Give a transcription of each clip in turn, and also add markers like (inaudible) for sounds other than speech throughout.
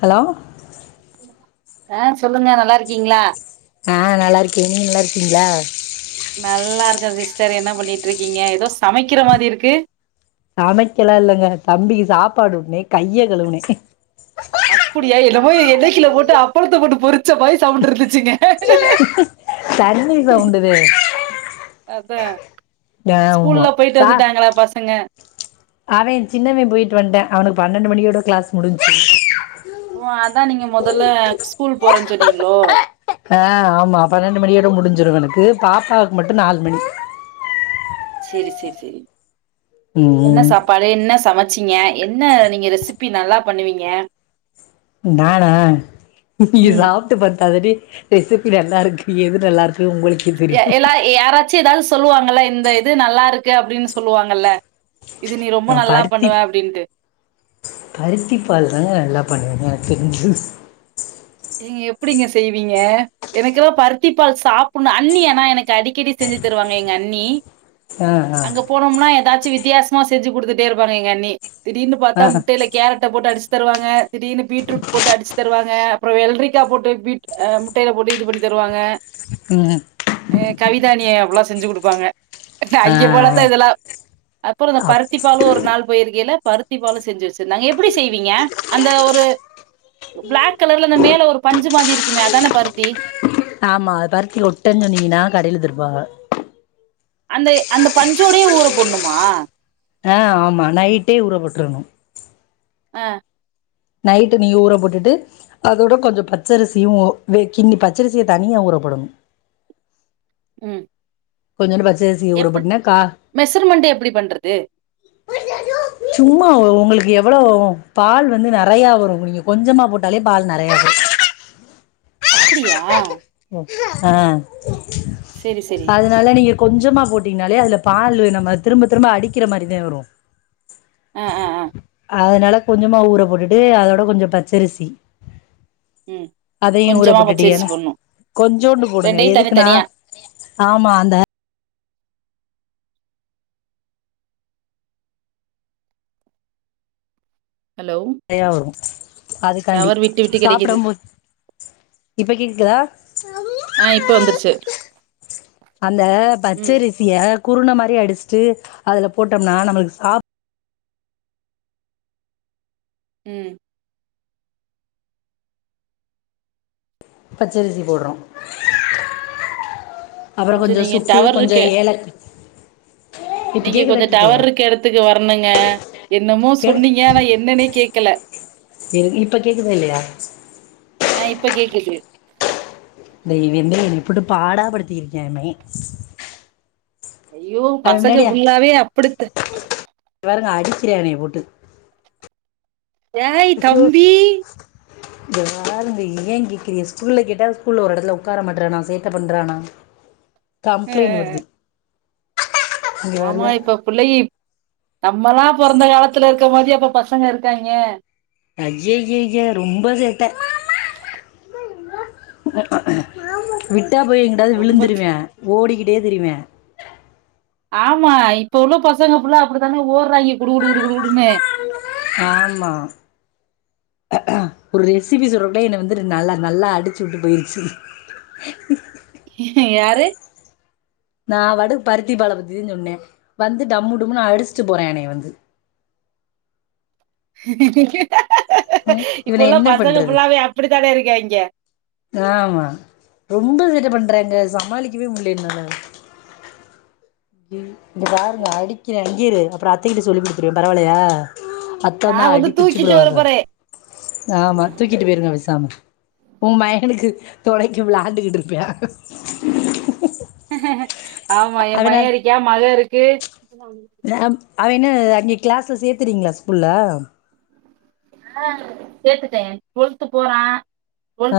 Hello ஆ சொல்லுங்க நல்லா இருக்கீங்ளா ஆ நல்லா இருக்கே நீங்க நல்லா இருக்கீங்ளா நல்லா இருக்க சிஸ்டர் என்ன பண்ணிட்டு இருக்கீங்க ஏதோ சமைக்கிற மாரி இருக்கு சமைக்கலா இல்லங்க தம்பிக்கு சாப்பாடு உட்னே கைய கழுவுனே அப்டியா என்னமோ எண்ணக்குல போட்டு அப்பளத்த போட்டு பொரிச்ச மாரி சவ்ண்டு இருந்துச்சுங்க தண்ணி சவுண்டு தே அதா ஸ்கூல்லூ போயிட்டு வந்துட்டாங்ளா பசங்க அவ சின்னவே போயிட்டு வன்ட்டா அவன்க்கு பன்னெண்டு மணியோட க்ளாஸ் முடிஞ்ச்சு ஓ அதா நீங்க மொதல்ல ஸ்கூல் போறன்னு சொன்னீங்ளோ ஆ ஆமா பன்னெண்டு மணியோட முடிஞ்சிடு இவ்னக்கு பாப்பாக்கு மட்டு நாலு மணி சேரி சேரி சேரி என்ன ம் சாப் பழ என்ன சமச்சிங்க என்ன நீங்க ரெசிப்பி நல்லா பண்ணுவீங்க நானா இங்க ம் சாப் ப்த்தாதடி ரெசிபி நல்லா இருக்கு எது நல்லா இருக்கு உங்களுக்கு எ எல்லா யாராச்சு ஏதாது சொல்லுவாங்கல்ல இந்த இது நல்லா இருக்கு அப்டின் சொல்லுவாங்கல்ல இது நீ ரொம்ப நா நல்லா பருத்தி பண்ணுவ அப்டின்ட்டு பருத்தி பால் தாங்க நல்லா பண்ணுவங்க எனக்கு தெரிஞ்சு நீங்க எப்டிங்க செய்வீங்க எனக்குதா பருத்தி பால் சாப்புட்ணு அண்ணி ஏனா எனக்கு அடிக்கடி செஞ்சு தருவாங்க எங்க அண்ணி ஆ ஆ போனம்னா ஏதாச்சு வித்தியாசமா செஞ்சு கொடுத்துட்டே இருப்பாங்க எங்க அண்ணி திடீர்னு பாத்தா ஆ ஆ முட்டையில கேரட்ட போட்டு அடிச் தருவாங்க திடீர்னு பீட்ரூட் போட்டு அடிச்சு தருவாஹ அப்ரோ வெல்ரிக்கா போட்டு பீட் அ முட்டயில போட்டு இது பண்ணி தருவாங்க (unintelligible) ஏ கவிதா அண்ணி அப்ல்லா செஞ்சு கொடுப்பாங்க ஆ அங்கெ போனத்தா இதெல்லா அப்ரோ இந்த அப் பருத்தி பாலு ஒரு நாள் போய்ருகேலே பருத்தி பால செஞ்சு வச்சிருந்தாங்க எப்டி செய்வீங்க அந்த ஒரு பிளாக் ரெட்கலர்ல அந்த மேல ஒரு பஞ்சு மாதி இருக்குமே அதான பருத்தி ஆமா பருத்தி ஒட்டஞ் சொன்னீங்கன்னா கடைல தருவாஹ அந்தே அந்த பஞ்சோடயே ஊர போட்ண்ணுமா அ ஆமா நைட்டே ஊறப்போட்டுருணு அ நைட்டு நீ ஊற போட்டுட்டு அதோட கொஞ்சோ பச்சரிசியு கிண்ணி பச்சரிசிய தனியா ஊறப்போடணு ம் கொஞ்சோன்டு பச்சரிசி எப் மெசர்மெண்ட் எப்டி பண்றது சும்மா உங்களுக்கு எவ்வளவாவு பால் வந்து நெறைய வரு நீங்க கொஞ்சமா போட்டாலே பால் நெறையா வரு அப்டியா ஆ அத செரி செரி அதனால நீங்க கொஞ்சமா போட்டீங்கன்னாலே அதுல பாலு நம்ம திரும்ப திரும்ப அடிக்கிற மாரிதா வரு ஆ ஆ அ அதனால கொஞ்சமா ஊற போட்டுட்டு அதோட கொஞ்ச பச்சரிசி ம் அதையு ஊற கொஞ்சமா பச்சரிசி போட்டுட்டியல போடணு கொஞ்சோண்டு போடுங்க ரெண்டையு எதுக்குன்னா தனித்தனியா ஆமா அந்த ஹலோ நிறையா வரு அதுக்காண்டி டவர் விட்டு விட்டு கெடைக்குது சாப்பிடம்போது இப்ப கேக்குதா ஆ இப்ப வந்துருச்சு அந்த ம் பச்சரிசு எதாது குருன மாதிரி அடிச்சிட்டு அதுல போட்டோம்னா நம்மளுக்கு சாப்ட் ம் பச்சரிசி போடுறோ அப்புற கொஞ்சோ கொஞ்ச நீங்க சுக்கு டவர் கொஞ்ச இருக்கு ஏல இப்போ கேக்குதா கேகலையா இத்துக்கு வர்ணுங்க என்னமோ கேளு சொன்னீங்க நா என்னன்னே கேக்கல இப்ப கேக்குதா இல்லையா அ இப்ப கேக்குது தய்வ ங்கே என் இப்ட் பாடாப்படுத்திருக்கமே ஐயோ பசங்க ஃபுல்லாவே அப்டிதா இதபாருங்கே அடிக்கிராவே போட்டு டேய் கம்பி இந்த வாளுங்க ஏன் கேக்ரிய ஸ்கூல கேட்டா ஸ்கூல்ல ஒரு எடத்துல உக்கார மாட்றானா சேட்ட பண்றானா கம்ப்ளைண்ட் வருது இங்கே ஆமா பாருங்க இப்ப பிள்ளைய நம்மளா பொறந்த காலத்துல இருக்க மாரியா இப்ப பசங்க இருக்காங்க ஐய்யய்யய்யே ரொம்ப சேட்டே விட்டா போய் எங்கிட்டாவது ரொம்ப விழுந்துருவே ஓடிக்கிட்டே திரிவே ஆமா இப்ப உள்ள பசங்க ஃபுல்லா அப்டித்தானே ஓர்றாங்கே குடு குடு குடு குடுன்னு ஆமா ஒரு எஸ்பி (unintelligible) என்ன வந்து நல்லா நல்லா அடிச்சு விட்டு போயிருச்சு யாரு நா வந்து பருத்தி பால பத்தின்னு சொன்னே வந்து டம்மு டுமுனு அடிச்சிட்டு போறா என்னைய வந்து ம், இவனை இப்பல்லா என்ன பசங்க பண்ணுறது ஃபுல்லாவே அப்படித்தானே இருக்காய்ங்க ஆமா ரொம்ப சேட்ட பண்றாங்க சமாளிக்கவே முடில என்னால இ பாருங்க அடிக்குர இங்கேரு அப்புறோ அத்தைகிட்ட சொல்லி குடுத்துருவே பரவால்லையா அத்த நா தா வந்து அடி தூக்கிட்டு வர பிச்சுப்பிடுவாங்க போறே ஆமா தூக்கிட்டு போயிருங்க பெசாம உன் மையனுக்கு தொணைக்கு விளாண்டுகிட்டு இருப்பே ஆமா என் அவன மையே இருக்கியா மக இருக்கு அவனே அங்கே கிளாஸ்ல சேர்த்துறீங்களா ஸ்கூல்ல ஆ சேர்த்துட்டே டுவெல்த்து போறா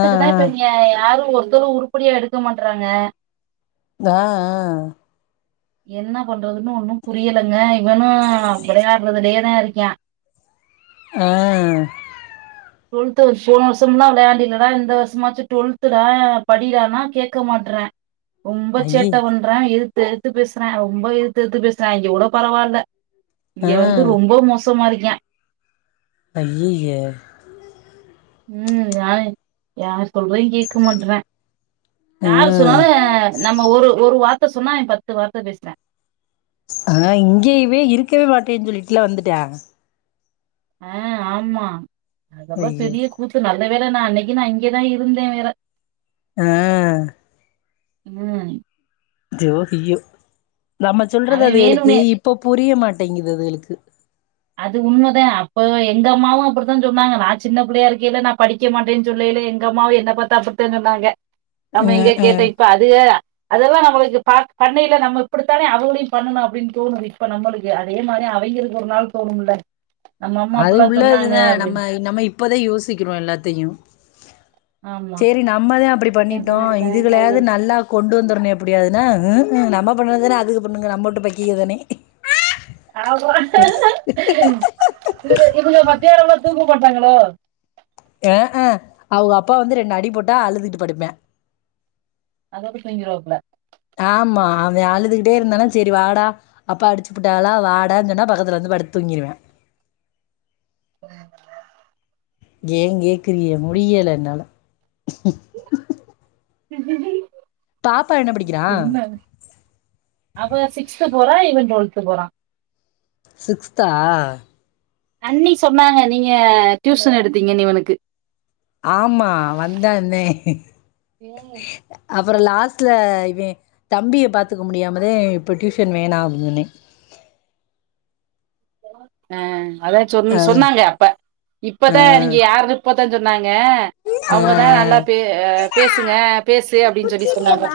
ஆ தா இப்ப இங்க யாரு ஒருத்தரு உருப்படியா எடுக்க மாட்டறாங்க ஆ ஆ என்ன பண்றதுன்னு ஒன்னு புரியலைங்க இவனு வெளயாடுறதுலயே தா இருக்கா ஆ டுவெல்த் போன வருஷம்ல்லாம விளையாண்டி இலடா இந்த வருஷமாச்சு டுவெல்துடா படிடானா கேக்க மாட்றா ரொம்ப ஐயே சேட்ட பண்றா எதுத்து எதுத்து பேசுறா ரொம்ப எதுத்தெத்து பேசுறா இங்க கூட பரவாயில்ல இங்க ஆ வந்து ரொம்ப மோசமா இருக்கா அய்யய்யே ம் யரு யார் சொல்லையு கேட்க மாட்றா ஆ யாரு சொவே நம்ம ஒரு ஒரு வார்த்த சொன்னா பத்து வார்த்தை பேசுறா ஆ இங்கயவே இருக்கவே மாட்டேன்னு சொல்லிட்டுல வந்துட்டா ஆ ஆமா அதல்லா ஐயோ பெரிய கூத்து நல்ல வேல நா அன்னைக்கு நா இங்கேதா இருந்தே வேற அ ம் ஜோஹையோ நம்ப அவ சொல்றது வேணுனே அதுகளுக்கு இப்ப புரிய மாட்டேங்குது அதுகளுக்கு அது உண்மதா அப்ப எங்க அம்மாவு அப்படித்தா சொன்னாங்க நா சின்ன புள்ளையா இருக்கையில்ல நா படி க்க மாட்டேன்னு சொல்லைல எங்க அம்மாவு என்ன பாத்தா அப்படித்தா சொன்னாங்க நம்ம எங்க ம் கேட்ட ம் இப்ப அதுக அதெல்லா நம்பளுக்கு பா பண்ணையில நம்ம இப்படித்தான அவங்களையும் பண்ணணோ அப்படின்னு தோணு இப்ப நம்பளுக் கு அதே மாரி அவைங்களுக்கு ஒரு நாள் தோணும்ல நம்ம அம்மா அது அப்படிலாம் சொன்னாங்க உள்ளதுதா நம்ம அப்படின்னு. நம்ம இப்பதா யோசிக்கிறோ எல்லாத்தையு ஆமா. சேரி நம்மதா அப்படி என் பண்ணிட்டோ ஃபோன் எடுக்காதீங்க இதுகளையாவது அடிக்கடி நல்லா கொண்டு வந்துரே எப்டியாதுனா நம்ம பண்ண தானே அதுகு பண்ணுங் நம்ம வீட்டு பக்கீங்க தானே இ இவுங்க மத்தியானம்ல்லா தூங்க மாட்டாங்களோ அ அ அவுங்க அப்பா வந்து ரெண்டு அடி போட்டா அழுதுகிட்டு படுப்பே அதோட தூங்கிருவாப்ல ஆமா அவ அழுதுகிட்டே இருந்தானா சேரி வாடா அப்பா அடிச்சுபுட்டாங்ளா வாடன்னு சொன்னா பக்கத்துல வந்து படுத்து தூங்கிருவியா உஹ் ஏன் கேக்குறிய முடியல என்னால பாப்பா என்ன படிக்கிறா என்ன அவ சிகஸ்த்து போறா இவ டுவல்த்து போறா சிக்ஸ்த்தா அண்ணி சொன்னாங்க நீங்க டியூசன் எடுத்தீங்கனு இவனுக்கு ஆமா வந்தாந்தே ம் அப்பறோ லாஸ்ட்ல இவே தம்பிய பாத்துக்க முடியாமதே இப்போ டியூஷன் வேண அப்டி சொன்னே ஆ அதா சொன் ஆ சொன்னாங்க அப்ப ஆ இப்பதா நீங்க யாரு இப்பதா சொன்னாங்க ஆ அவுங்கதா நல்லா பே பேசுங்க பேசு அப்டின்னு சொல்லி சொன்னாங்க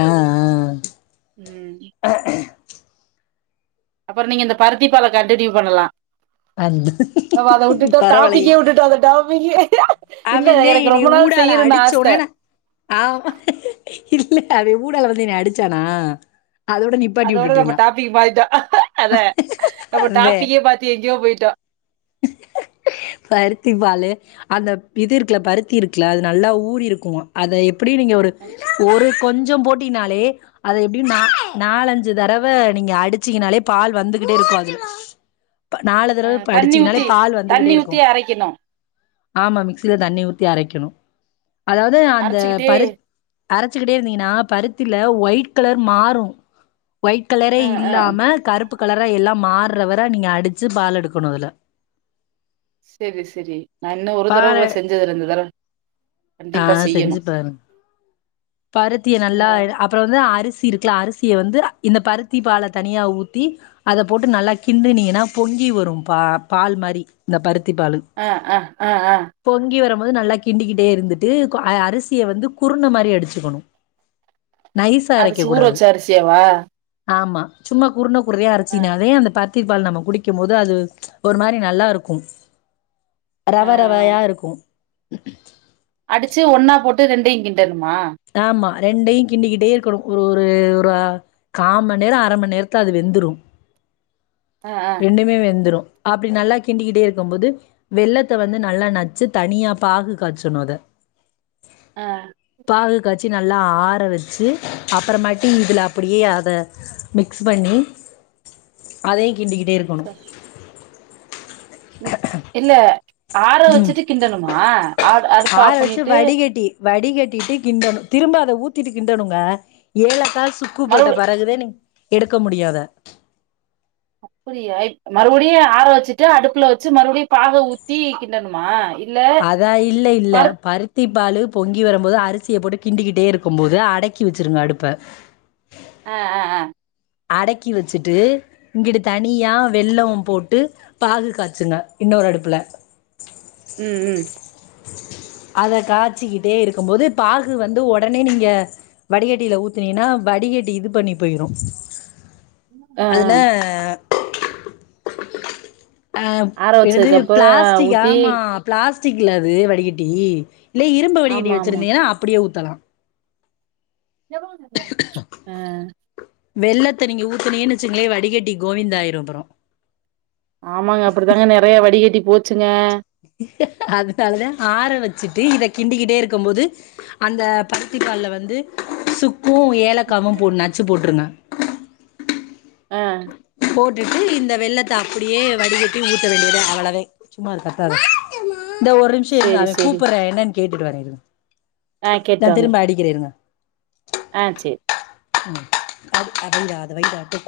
அ அ ம் அப்புறோ நீங்க இந்த பருத்திப்பால கண்டினியூ பண்ணலா அந்த நம்ம அத விட்டுட்டோ பரவாயில்லையே டாபிக்கே விட்டுட்டோ அத டாபிக்கே இல்ல அவந்தே எனக்கு ரொம்ப என்னைய நாள் ஊடால செய்யனுன் ஆச அடிச்சோனே நா ஆ இல்ல அவே ஊடால வந்து என்ன அடிச்சானா அதோட நிப் அதோட நம்ம டாபிக் மாதிட்டோ அத நம்ம அதே டாபிக்கே பாத்து எங்கேயோ போயிட்டோ பருத்தி பாலு அந்த இது இருக்குல பருத்தி இருக்குல அது நல்லா ஊறி இருக்கு அத எப்பிடியு நீங்க ஒரு ஒரு கொஞ்சோ போட் டினாலே அத எப்டியு நா நாலஞ்சு தடவ நீங்க அடிச்சங்கனாலே பால் வந்துகிட்டே இருக்கு அதுல நாலு அ தடவ தண்ணி அடிச்சீங்கனாலே ஊத்தி பால் தண்ணி வந்துகிட்டே இருக்கு ஊத்தி அரைக்கணு ஆமா மிக்சியில தண்ணி ஊத்தி அரைக்கணு அதாவது அந்த அரைச்சுக்கிட்டே பரு அரைச்சுக்கிட்டே இருந்தீங்கன்னா பருத்தில ஒயிட் கலர் மாறு ஒயிட் கலரே ஆ ஆ இல்லாம கருப்பு கலரா எல்லாம் மாறுறவர நீங்க அடிச்சு பால் எடுக்கணு அதுல சரி சரி நா இன்னு ஒரு தடவ பால கூட செஞ்சது இல்ல இந்ததற ஆ செஞ்சு பாருங் பருத்திய நல்லா ஆ அப் பற வந்து அரிசி இருக்குல அரிசிய வந்து இந்த பருத்தி பால தனியா ஊத்தி அத போட்டு நல்லா கிண்டுனிங்னா பொங்கி வரு பா பால் மாரி இந்த பருத்திபாலு ஆ ஆ ஆ ஆ பொங்கி வரம்போது நல்லா கிண்டிக்கிட்டே இருந்து ட்டு அரிசிய வந்து குருண மாரி அடிச்சிக்கணு நைசா அரிசி அரைக்கக் ஊற கூடாது வச்ச அரிசியாவா? ஆமா சும்மா குருண குருணையா ஆ, அரைச்சினாதே அந்த பரு த்தி பால் நம்ம குடிக்கும் போது அது ஒரு மாரி நல்லா இருக்கு ஆ, ரவ ஆ. ரவையா இருக்கு அடிச்சு ஒன்னா போட்டு ரெண்டயு கிண்டணுமா ஆமா ரெண்டையு கிண்டிகிட்டே இருக்கணு ஒரு ஒரு ஒரு அ கா மண் நேர அரை மண் நேரத்துல அது வெந்துரு ஆ, ஆ, ரெண்டுமே வெந்துரு அப்படி நல்லா கிண்டிகிட்டே இருக்கும் போது வெல்லத்த வந்து நல்லா நச்சு தனியா பாகு காச்சணு அத அ பாகு காச்சி நல்லா ஆற வெச்சு அப்புறமாட்டி இதுல அப்படியே அத மிக்ஸ் பண்ணி அதையு கிண்டி கிட்டே இரு ச இல்ல ஆற ம். வெச்சுட்டு கிண்டணுமா அ அடுப்ப ஆஃப் பண்ணிட்டு வடி கட்டிட்டு கிண்டணு திரும்ப அத ஊத்திட்டு கிண்டணுங்க ஏலக்கா சுக் கு போட்ட மறுபடி பெறகுதே நீ எடுக்க முடியு அத அப்படியா இப் மறுவடியு ஆற வெச்சுட்டு அடுப்புல வெச்சு மறுவடியு பாக ஊத்தி கிண்டணுமா இல்ல அதா இல்ல இல்ல பருப் ப ருத்திப்பாலு பொங்கி வரும்போது அரிசிய போட்டு கிண்டிக்கிட்டே இருக்கும்போது அடக்கி வெச்சுருங்க அடுப்ப ஆ ஆ ஆ அடக்கி வச்சுட்டு இங்கிட்டு தனியா வெல்லம் போட்டு பாகு காச்சுங்க இன்னொரு அடுப்புல ம் ம் அத காச்சி கிட்டே இருக்கும் போது பாகு வந்து உடனே நீங்க வடிகட்டில ஊத்துனினா வடிகட்டி இது பண்ணி போயிரு ஆ, ஆ. அதுல ஆ ஆற என்னது வச்சதுக்கப்புறம் பிளஸ்டிக் ஊத்தி ஆமா பிளாஸ்டிக் இல்ல அது வடிகட்டி இல்ல இரும்பு வடிகட்டி ஆமா, ஆமா. வெச்சிருந்தினா அப்படியே ஊத்தலா ஆ வெல்லத்த நீங்க ஊத்துனிங்கன் வெச்சுக்கங்களே வடிகட்டி கோவிந்தா ஆயிரு அப்பற ஆமாங்க அப்டிதாங்க நெறைய வடிகட்டி போச்சுங்க அதுக்காகதே ஆற வெச்சுட்டு இத கிண்டிகிட்டே இருக்கும் போது அந்த பருத்தி பால்ல வந்து சுக்கு ஏலக்காவு போ நச்சு போட்ருங்க ஆ போட்டுட்டு இந்த வெல்லத்த அப்படியே வடிகட்டி ஊத்த வேண்டிதே அவ்வளதோ இந்த ஒரு நிமிஷ இருங்க சரி, அவ சரி. கூப்பறே என்னன் கேட்டுட்டு வரே இருங்க ஆ கேட்டு வாங்க. இரு இருங்க ஆ சேரி அத வய்டா அத வய்டா குத்